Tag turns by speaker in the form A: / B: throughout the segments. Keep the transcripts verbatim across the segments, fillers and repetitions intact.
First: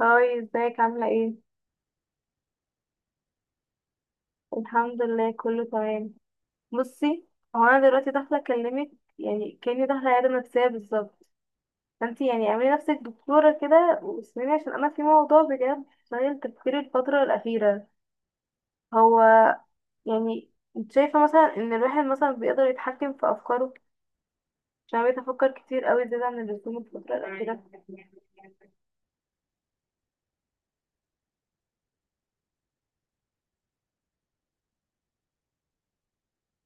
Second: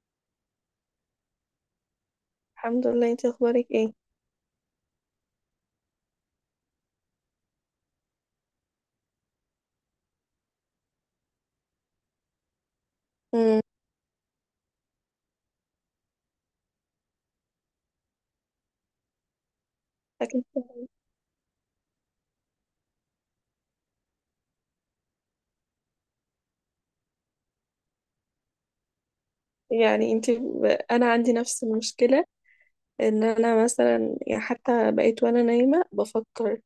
A: هاي، ازيك؟ عاملة ايه؟
B: الحمد لله، انت اخبارك ايه؟
A: الحمد لله، كله تمام. بصي، هو انا دلوقتي داخلة اكلمك، يعني كأني داخلة عيادة نفسية بالظبط. فانتي يعني اعملي نفسك دكتورة
B: امم
A: كده واسمعيني، عشان انا في موضوع بجد شاغل تفكيري الفترة الأخيرة. هو
B: اكيد
A: يعني
B: طبعاً.
A: انت شايفة مثلا ان الواحد مثلا بيقدر يتحكم في افكاره؟ عشان بقيت افكر كتير قوي زيادة عن اللزوم الفترة الأخيرة.
B: يعني انت ب... انا عندي نفس المشكله، ان انا مثلا يعني حتى بقيت وانا نايمه بفكر،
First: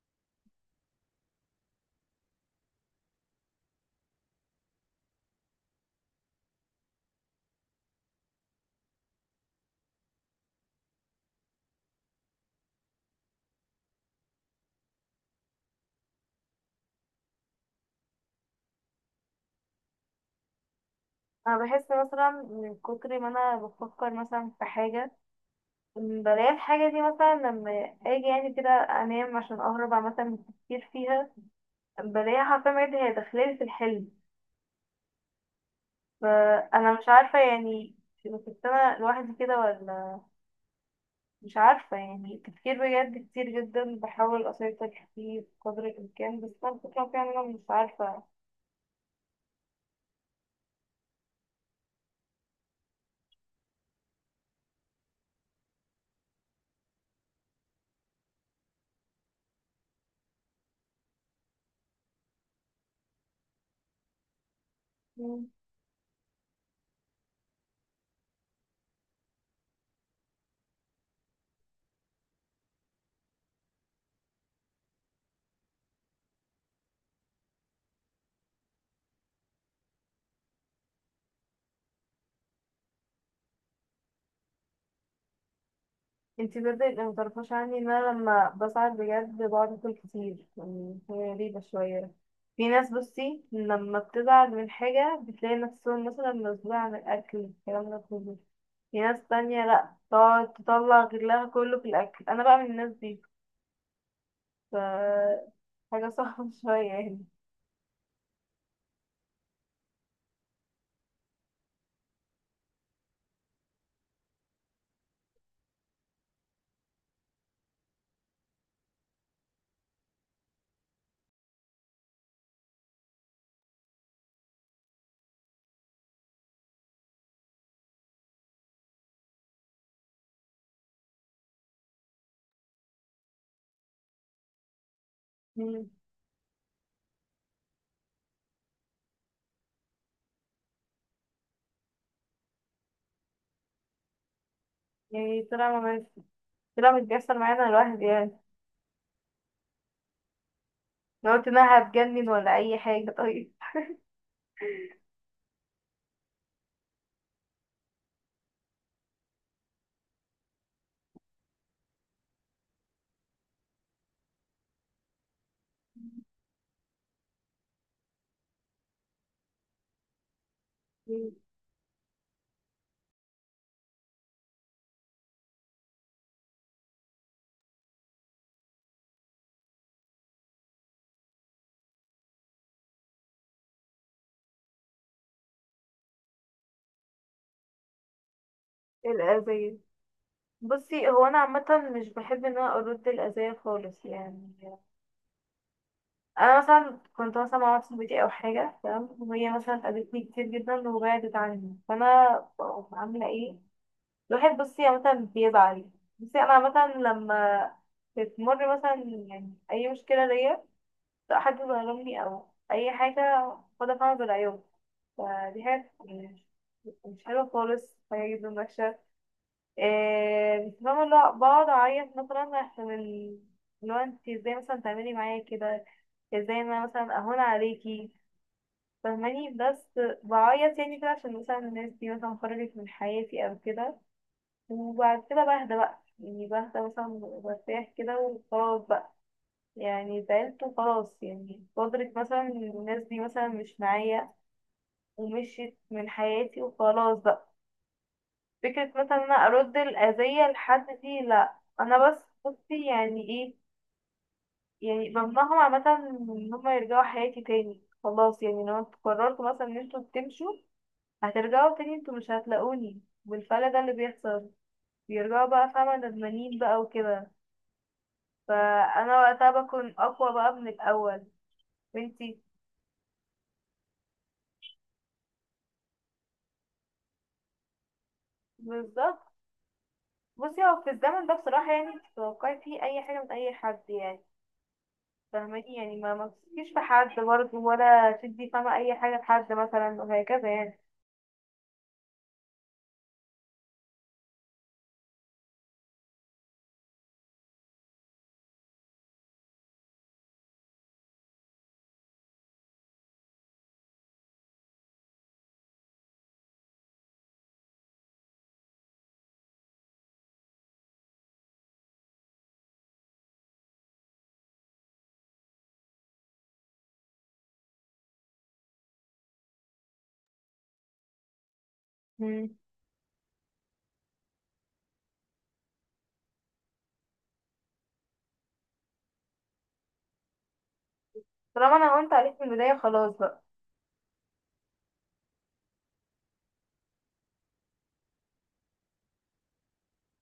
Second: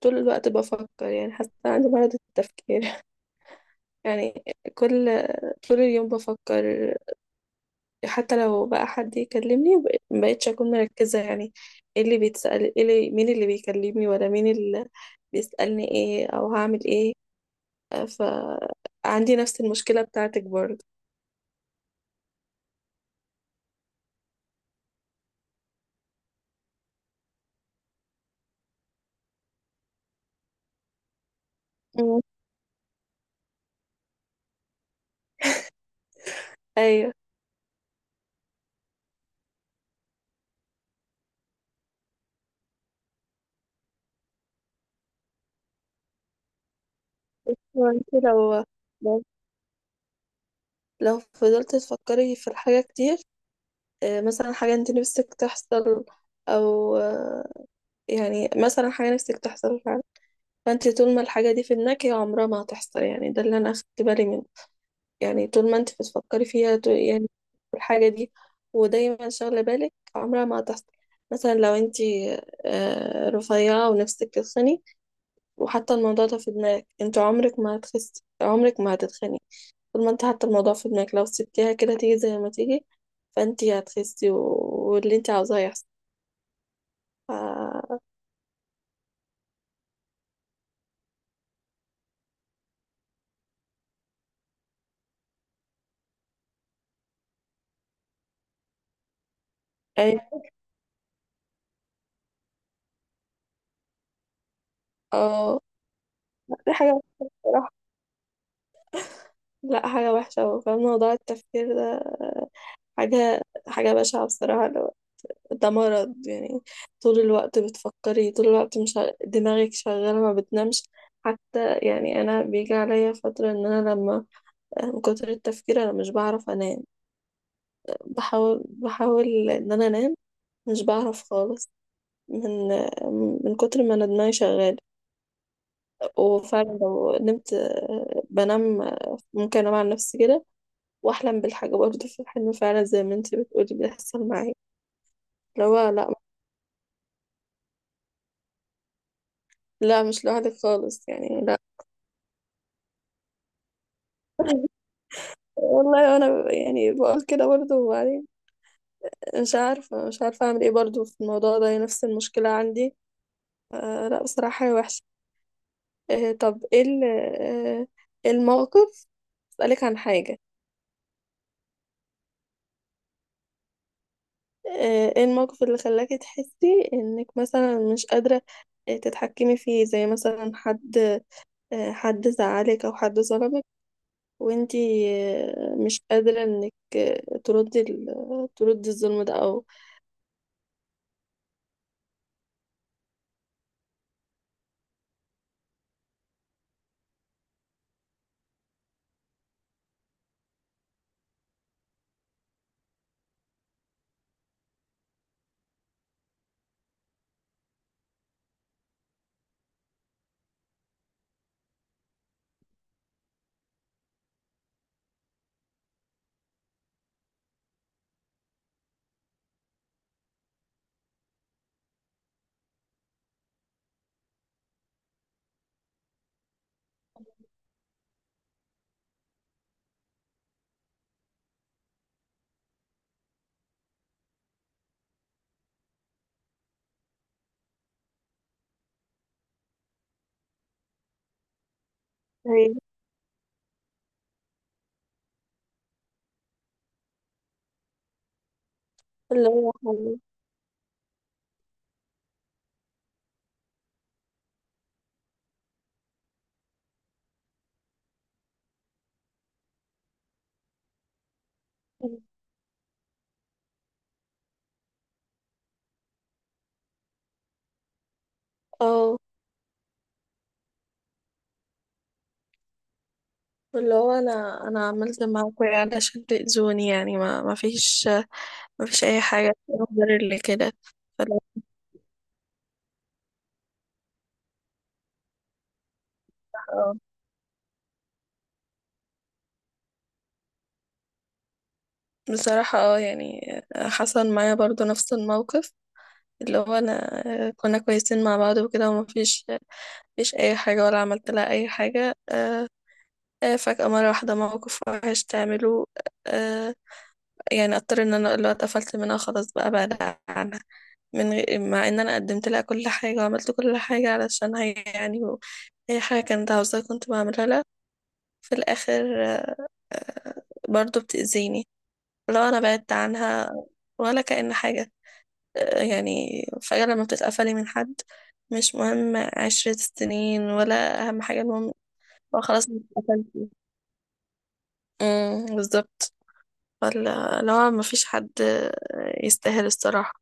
B: طول الوقت بفكر يعني حتى عندي مرض التفكير. يعني كل طول اليوم بفكر. حتى لو بقى حد يكلمني، ب- مبقتش اكون مركزه يعني، ايه اللي بيتسال، ايه اللي... مين اللي بيكلمني ولا مين اللي بيسالني ايه او هعمل ايه. فعندي نفس المشكله بتاعتك برضه.
A: انا بحس مثلا من كتر ما انا بفكر مثلا في حاجة، بلاقي الحاجة دي مثلا لما اجي يعني كده انام عشان اهرب مثلا من التفكير فيها،
B: امم.
A: بلاقيها حرفيا بجد هي داخلالي في الحلم. فانا مش
B: ايوه،
A: عارفة يعني كنت انا لوحدي كده ولا؟ مش عارفة، يعني تفكير بجد كتير جدا، بحاول اسيطر فيه بقدر الامكان، بس انا الفكرة فيها ان انا مش
B: وانت
A: عارفة.
B: لو لو لو فضلت تفكري في الحاجة كتير، آه، مثلا حاجة انت نفسك تحصل، او آه، يعني مثلا حاجة نفسك تحصل فعلا، فانت طول ما الحاجة دي في دماغك هي عمرها ما هتحصل. يعني ده اللي انا اخدت بالي منه. يعني طول ما انت بتفكري فيها، ط- يعني في الحاجة دي، ودايما شاغلة بالك، عمرها ما هتحصل. مثلا لو انت آه، رفيعة ونفسك تتخني، وحتى الموضوع ده في دماغك، انت عمرك ما هتخسي، عمرك ما هتتخني. طول ما انت حاطه الموضوع في دماغك، لو سبتيها كده تيجي زي ما تيجي، فانت هتخسي و... واللي انت عاوزاه يحصل.
A: انتي بدأت اللي
B: ف...
A: متعرفهاش عني ان انا لما بساعد بجد بقعد اكل كتير، يعني هي غريبة شوية. في ناس بصي لما بتزعل من حاجة بتلاقي نفسهم مثلا مسؤولة عن الأكل الكلام ده كله، في ناس تانية لأ
B: يعني،
A: تقعد تطلع غلها كله في الأكل، أنا بقى من الناس دي. ف
B: اه
A: حاجة صعبة
B: دي
A: شوية
B: حاجة
A: يعني.
B: وحشة بصراحة. لا، حاجة وحشة أوي، فاهم موضوع التفكير ده. حاجة حاجة بشعة بصراحة. لو- ده مرض يعني. طول الوقت بتفكري، طول الوقت مش ع- دماغك شغالة، ما بتنامش. حتى يعني أنا بيجي عليا فترة، إن أنا لما، من كتر التفكير أنا مش بعرف أنام. بحاول بحاول إن أنا أنام، مش بعرف خالص من من كتر ما انا دماغي شغال.
A: مم.
B: وفعلا لو نمت، آه، بنام، آه، ممكن انام على نفسي كده، واحلم بالحاجه برضه في الحلم، فعلا زي ما انت بتقولي بيحصل معايا.
A: يعني
B: لو
A: طلع ما
B: لا،
A: بس- طلع مش بيحصل معانا الواحد يعني.
B: لا، مش لوحدك خالص
A: لو
B: يعني،
A: قلت
B: لا.
A: إنها هتجنن ولا أي حاجة طيب.
B: والله انا ب- يعني بقول كده برضه. وبعدين مش عارفه مش عارفه اعمل ايه برضه في الموضوع ده، هي نفس المشكله عندي. آه لا، بصراحه هي وحشه. آه طب، ايه ال- آه، إيه الموقف، اسالك عن حاجه.
A: مم.
B: آه، ايه الموقف اللي خلاكي تحسي انك مثلا مش قادرة آه، تتحكمي فيه، زي مثلا حد، آه، حد زعلك او حد ظلمك، وانتي آه، مش قادرة انك آه، تردي ال- تردي الظلم ده او...
A: الأذية. بصي هو انا عامه مش بحب ان انا ارد الاذيه خالص يعني. انا مثلا كنت مثلا مع واحدة صاحبتي او حاجه تمام، وهي مثلا اذتني كتير جدا وبعدت عني، فانا بقوم عامله ايه؟ الواحد بصي عامه بيزعل. بصي انا عامه لما بتمر مثلا يعني اي مشكله ليا، سواء حد ظلمني او اي حاجه، باخدها فعلا بالعيوب. فدي حاجه يعني مش حلوه خالص، حاجه جدا وحشه. إيه بس فاهمة اللي هو بقعد أعيط مثلا عشان ال- اللي هو انت ازاي مثلا تعملي معايا كده؟ ازاي انا مثلا أهون عليكي؟ فاهماني، بس بعيط يعني كده عشان مثلا الناس دي مثلا خرجت من حياتي أو كده. وبعد كده بهدى بقى، يعني بهدى مثلا وبرتاح كده وخلاص بقى، يعني زعلت وخلاص، يعني قدرت مثلا إن
B: أيوة.
A: الناس دي مثلا مش معايا ومشيت من حياتي وخلاص بقى. فكرة مثلا إن أنا
B: اللي هو
A: أرد
B: حل-
A: الأذية لحد دي لأ، أنا بس بصي يعني إيه، يعني بمنعهم عامة إن هما يرجعوا حياتي تاني. خلاص يعني، لو انتوا قررتوا مثلا إن انتوا تمشوا، هترجعوا تاني انتوا مش هتلاقوني. والفلا ده اللي بيحصل، بيرجعوا بقى فاهمة ندمانين بقى وكده،
B: اه
A: فأنا وقتها بكون أقوى بقى من الأول. وانتي.
B: اللي هو انا انا عملت معاك ايه علشان تأذوني؟ يعني ما ما فيش ما فيش اي
A: بالظبط.
B: حاجة تقدر اللي
A: بصي
B: كده.
A: هو في الزمن ده
B: فاللي
A: بصراحة يعني تتوقعي فيه أي حاجة من أي حد يعني، فاهماني؟ يعني ما ما تثقيش في
B: هو-
A: حد برضه، ولا تدي فاهمة أي حاجة لحد مثلا وهكذا يعني.
B: بصراحة اه، يعني آه، حصل معايا برضو نفس الموقف. اللي هو انا كنا كويسين مع بعض وكده، ومفيش مفيش اي حاجة ولا عملت لها اي حاجة. آه، آه، فجأة مرة واحدة موقف وحش تعمله. آه، يعني اضطر ان انا اللي هو اتقفلت منها، خلاص بقى بعد عنها، من غير، مع ان انا قدمت لها كل حاجة وعملت كل حاجة علشان هي، يعني و- اي حاجة كانت عاوزاها كنت بعملها لها. في الاخر آه، آه، برضو بتأذيني. لو
A: مم.
B: انا بعدت عنها، ولا كأن حاجة. آه، يعني فجأة لما بتتقفلي من حد، مش مهم عشرة سنين، ولا أهم حاجة، المهم
A: طالما أنا هونت عليك
B: هو
A: من
B: خلاص
A: البداية
B: انت
A: خلاص بقى.
B: اتقفلتي. امم بالظبط. ولا لو مفيش حد يستاهل، الصراحة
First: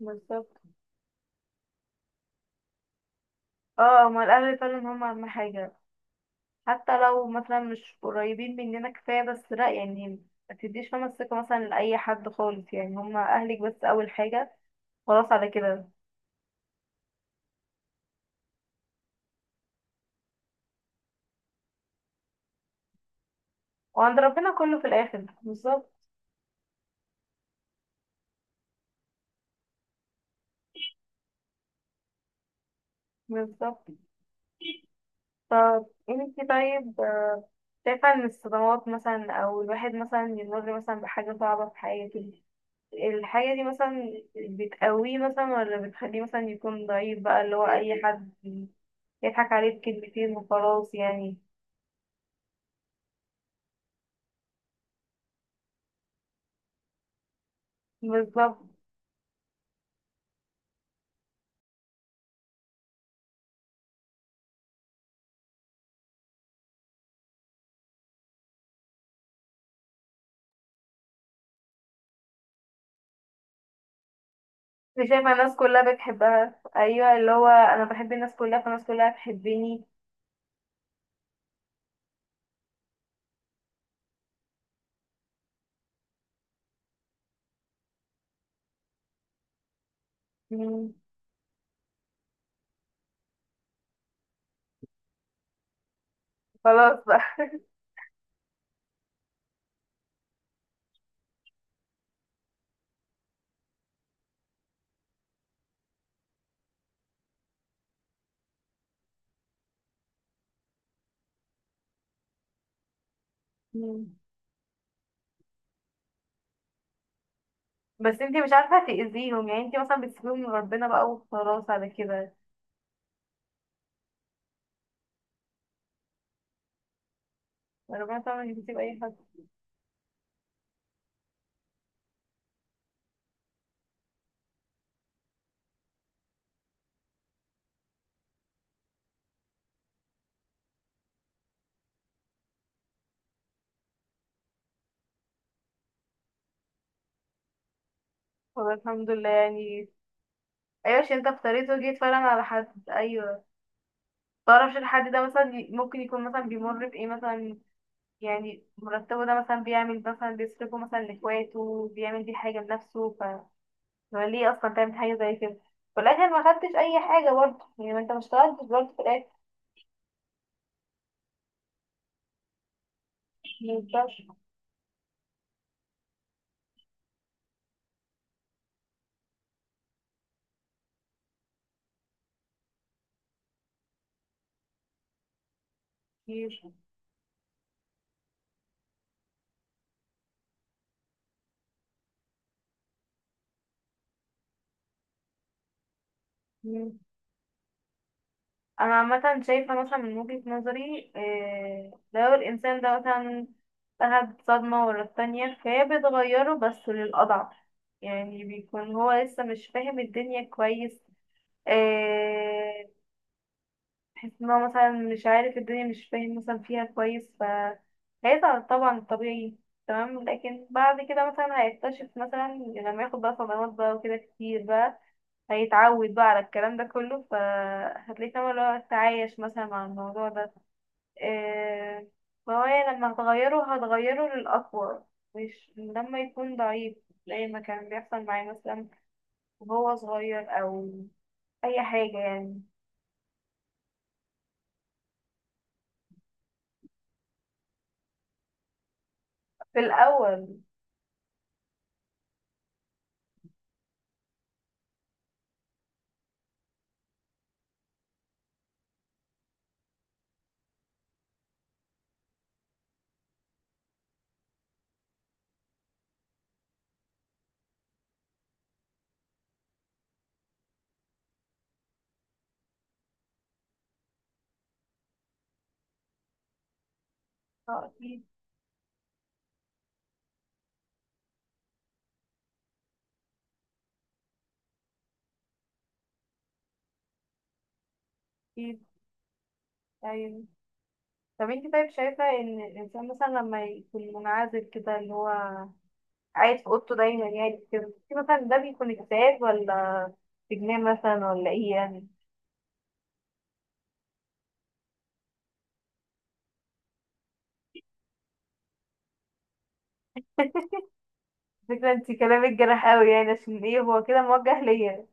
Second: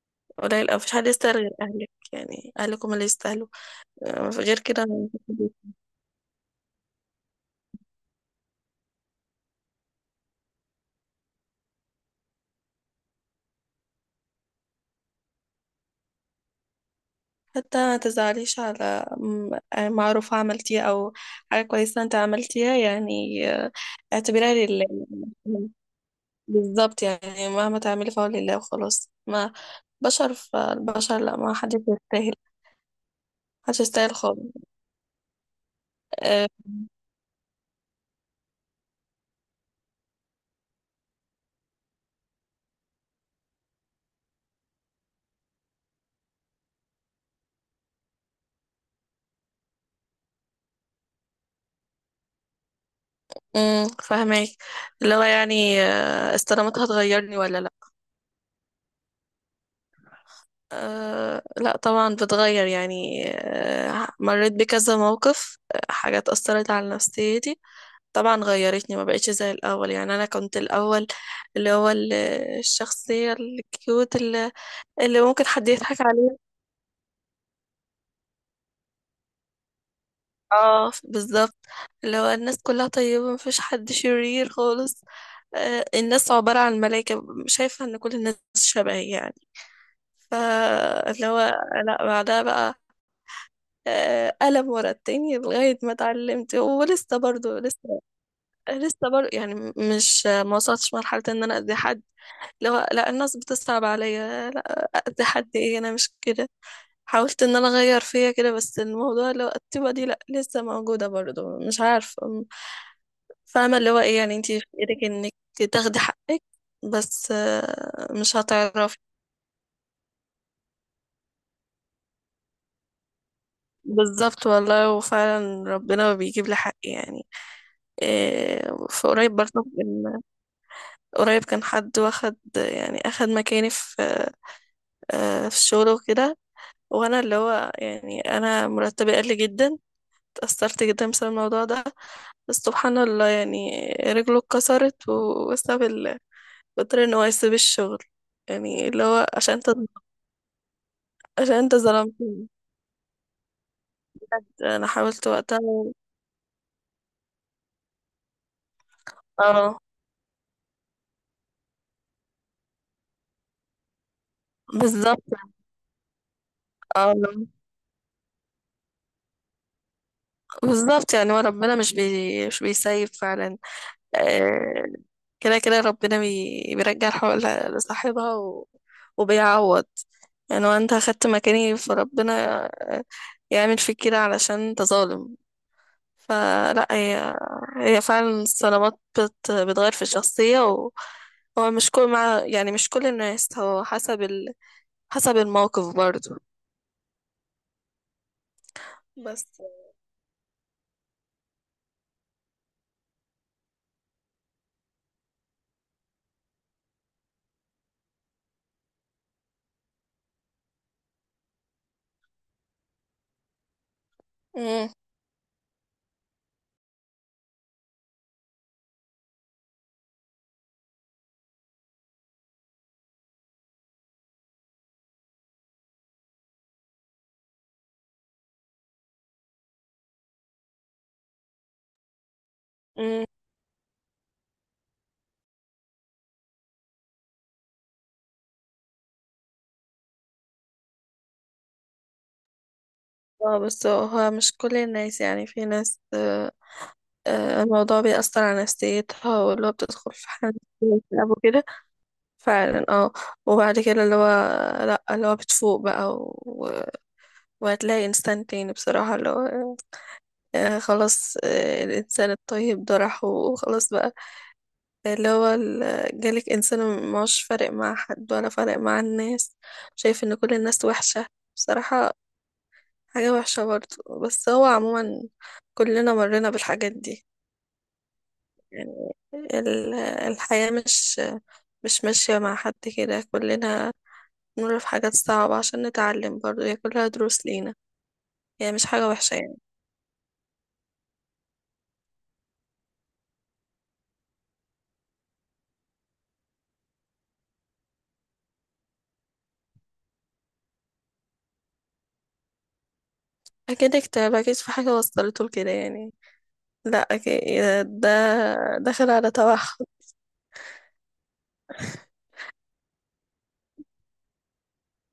A: بالظبط.
B: قليل أو مفيش حد يستاهل غير أهلك، يعني أهلك هم اللي يستاهلوا.
A: اه، هما
B: آه،
A: الأهل
B: غير
A: فعلا
B: كده
A: هما
B: مفيش
A: أهم
B: حد.
A: حاجة. حتى لو مثلا مش قريبين مننا كفاية بس لأ يعني، ما تديش فاهمة الثقة مثلا لأي حد خالص، يعني هما أهلك بس أول حاجة، خلاص على كده.
B: حتى ما تزعليش على م- معروف عملتيه، أو حاجة كويسة أنت عملتيها، يعني. آه،
A: وعند ربنا
B: اعتبرها
A: كله في
B: لله.
A: الآخر، بالظبط.
B: بالظبط، يعني مهما تعملي فهو لله وخلاص، ما بشر فالبشر لا، ما حدش يستاهل، محدش
A: بالظبط.
B: يستاهل خالص.
A: طب انتي
B: أه،
A: طيب، آه، شايفة ان الصدمات مثلا او الواحد مثلا يمر مثلا بحاجة صعبة في حياته، الحاجة دي مثلا بتقويه مثلا ولا بتخليه مثلا يكون ضعيف بقى اللي هو اي حد يضحك عليه بكلمتين وخلاص يعني؟
B: أمم، فهماك، اللي هو يعني آه، استلامتها هتغيرني ولا لا؟
A: بالظبط.
B: أه لا، طبعا بتغير، يعني أه مريت بكذا موقف، آه، حاجات أثرت على نفسيتي. طبعا غيرتني، ما بقتش زي الأول. يعني أنا كنت الأول اللي هو ال- الشخصية الكيوت اللي
A: مش
B: اللي
A: شايفة
B: ممكن
A: الناس
B: حد
A: كلها
B: يضحك عليها.
A: بتحبها؟ ايوه، اللي هو انا بحب الناس كلها فالناس كلها تحبني.
B: اه بالظبط، لو الناس كلها طيبة مفيش حد شرير خالص، آه، الناس عبارة عن ملايكة، شايفة ان كل الناس شبه يعني.
A: مم،
B: فاللي هو لا، بعدها بقى آه، قلم ورا التاني لغاية ما اتعلمت.
A: خلاص
B: ولسه
A: بقى.
B: برضو لسه لسه برضو يعني، م- مش، ما وصلتش مرحلة ان انا اذي حد. اللي هو لا، الناس بتصعب عليا، لا اذي حد ايه، انا مش كده. حاولت ان انا اغير فيا كده، بس الموضوع اللي هو الطيبة دي لا لسه موجودة برضو، مش عارفة. فاهمة، اللي هو
A: مم.
B: ايه يعني، انتي في ايدك انك تاخدي حقك، بس آه،
A: بس
B: مش
A: انتي مش عارفة
B: هتعرفي.
A: تأذيهم يعني، انتي مثلا بتسيبيهم من ربنا بقى وخلاص على كده.
B: بالظبط والله، وفعلا ربنا بيجيب لي حقي يعني.
A: ربنا طبعا مش
B: إيه،
A: بيسيب اي
B: في
A: حد.
B: قريب برضه كان- قريب كان حد واخد، يعني اخد مكاني في آه، في الشغل وكده، وانا اللي هو، يعني انا مرتبي قل جدا، اتأثرت جدا بسبب الموضوع ده. بس سبحان الله، يعني رجله اتكسرت، وبسبب ال- اضطر ان هو يسيب الشغل.
A: طب
B: يعني اللي
A: الحمد
B: هو
A: لله
B: عشان انت
A: يعني. ايوه، عشان انت
B: عشان
A: افتريت
B: انت
A: وجيت
B: ظلمت.
A: فعلا على حد. ايوه، متعرفش
B: انا
A: الحد ده
B: حاولت
A: مثلا
B: وقتها.
A: ي- ممكن يكون مثلا بيمر بايه مثلا، يعني مرتبه ده مثلا
B: اه
A: بيعمل مثلا بيصرفه مثلا لاخواته، بيعمل بيه حاجة لنفسه، ف هو ليه اصلا تعمل حاجة
B: بالظبط،
A: زي كده؟ في الاخر ما خدتش اي
B: اه
A: حاجة برضه، يعني ما انت ما اشتغلتش برضه في الاخر.
B: بالظبط، يعني هو ربنا مش بي... مش بيسيب فعلا.
A: ما
B: آه، كده كده ربنا بي... بيرجع الحق ل- لصاحبها و... وبيعوض. يعني هو انت اخدت مكاني، فربنا آه، يعمل فيك كده علشان انت ظالم.
A: ينفعش.
B: فلا، هي هي فعلا الصدمات بت... بتغير في الشخصية و- هو مش كل مع يعني مش كل الناس، هو حسب ال... حسب الموقف برضو.
A: انا عامه
B: بس.
A: شايفه مثلا من وجهه نظري، آه، لو الانسان ده مثلا اخد صدمه ورا التانية فهي بتغيره بس للاضعف. يعني بيكون هو لسه مش فاهم الدنيا كويس، آه، تحس ان هو مثلا مش عارف الدنيا مش فاهم مثلا فيها كويس، فهيزعل طبعا طبيعي تمام. لكن بعد كده مثلا هيكتشف مثلا لما ياخد بقى صدمات بقى وكده كتير بقى، هيتعود بقى على الكلام ده كله، فهتلاقيه فاهمة اللي هو تعايش مثلا مع الموضوع ده، إيه، فهو يعني لما
B: مم.
A: هتغيره هتغيره للأقوى، مش لما يكون ضعيف، زي ما كان بيحصل معايا مثلا وهو صغير أو أي حاجة يعني.
B: اه بس هو مش كل الناس، يعني في ناس آه، آه، الموضوع بيأثر على نفسيتها، واللي هو
A: في
B: بتدخل في حالة
A: الأول.
B: اكتئاب وكده. فعلا اه، وبعد كده اللي هو لأ، اللي هو بتفوق بقى و... وهتلاقي إنسان تاني بصراحة، اللي هو آه، آه، خلاص، آه، الإنسان الطيب ده راح وخلاص بقى. اللي هو ال- جالك إنسان مش فارق مع حد، ولا فارق مع الناس، شايف إن كل الناس وحشة. بصراحة حاجة وحشة برضه، بس هو عموما كلنا مرينا بالحاجات دي،
A: اه. أكيد.
B: يعني ال- الحياة مش مش ماشية مع حد، كده كلنا نمر في حاجات صعبة عشان نتعلم، برضه هي كلها دروس لينا. هي
A: أكيد.
B: مش حاجة وحشة يعني.
A: أيوة. طب انت طيب شايفة ان الانسان مثلا لما يكون منعزل كده اللي هو قاعد في اوضته دايما يعني كده، انت مثلا ده بيكون اكتئاب ولا اجتماع مثلا ولا ايه يعني؟
B: أكيد اكتئاب، أكيد في حاجة وصلته لكده يعني، لا أكيد، ده داخل على توحد.
A: فكرة انت كلامك جرح قوي يعني، عشان ايه هو كده موجه ليا؟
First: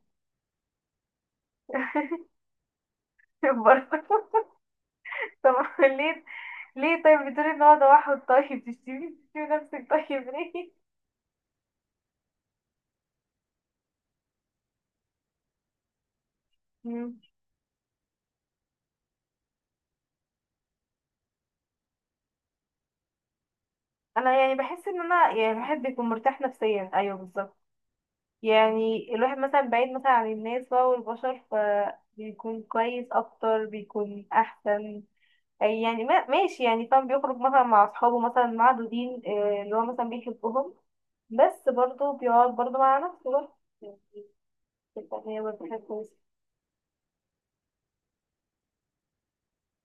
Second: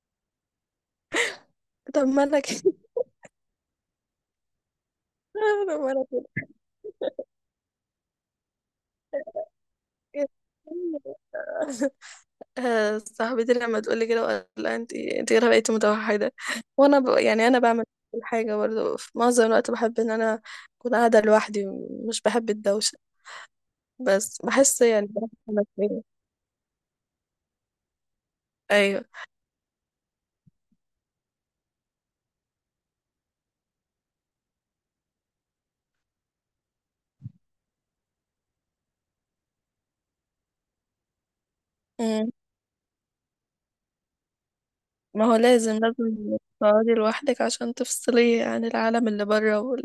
B: طب ما أنا كده.
A: برضه.
B: طب
A: طب
B: ما
A: ليه؟
B: أنا
A: ليه طيب بتقولي ان هو توحد؟ طيب تشتمي تشتمي نفسك؟ طيب ليه؟
B: كده آه، صاحبتي لما تقول لي كده، وقال لها انت انت كده بقيتي متوحده. وانا ب...
A: مم.
B: يعني انا بعمل كل حاجه برضه، في معظم الوقت بحب ان انا اكون قاعده لوحدي، مش بحب الدوشه،
A: انا
B: بس
A: يعني
B: بحس
A: بحس ان
B: يعني بحس
A: انا يعني الواحد
B: نفسيا.
A: بيكون مرتاح نفسيا ايوه بالظبط،
B: ايوه.
A: يعني الواحد مثلا بعيد مثلا عن الناس بقى والبشر فبيكون كويس اكتر بيكون احسن. أي يعني ما ماشي يعني فاهم، بيخرج مثلا مع اصحابه مثلا معدودين آه، اللي هو مثلا بيحبهم، بس برضه
B: مم.
A: بيقعد برضه مع نفسه برضه، تبقى
B: ما هو
A: هي
B: لازم
A: وظيفة كويسة.
B: لازم تقعدي لوحدك عشان تفصلي عن العالم اللي بره،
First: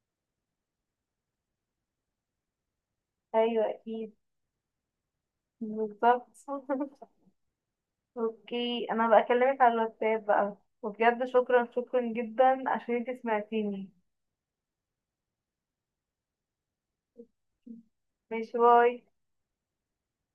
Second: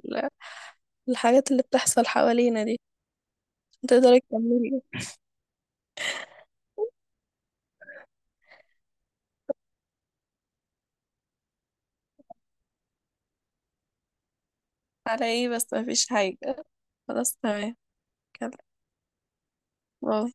B: والحاجات اللي بتحصل حوالينا دي.
A: أيوة أكيد.
B: تقدري تكملي؟
A: بالظبط. أوكي، أنا بكلمك على الواتساب بقى، وبجد شكرا شكرا جدا عشان انتي سمعتيني.
B: على ايه بس، ما فيش حاجه، خلاص تمام،
A: ماشي،
B: كده
A: باي.
B: باي.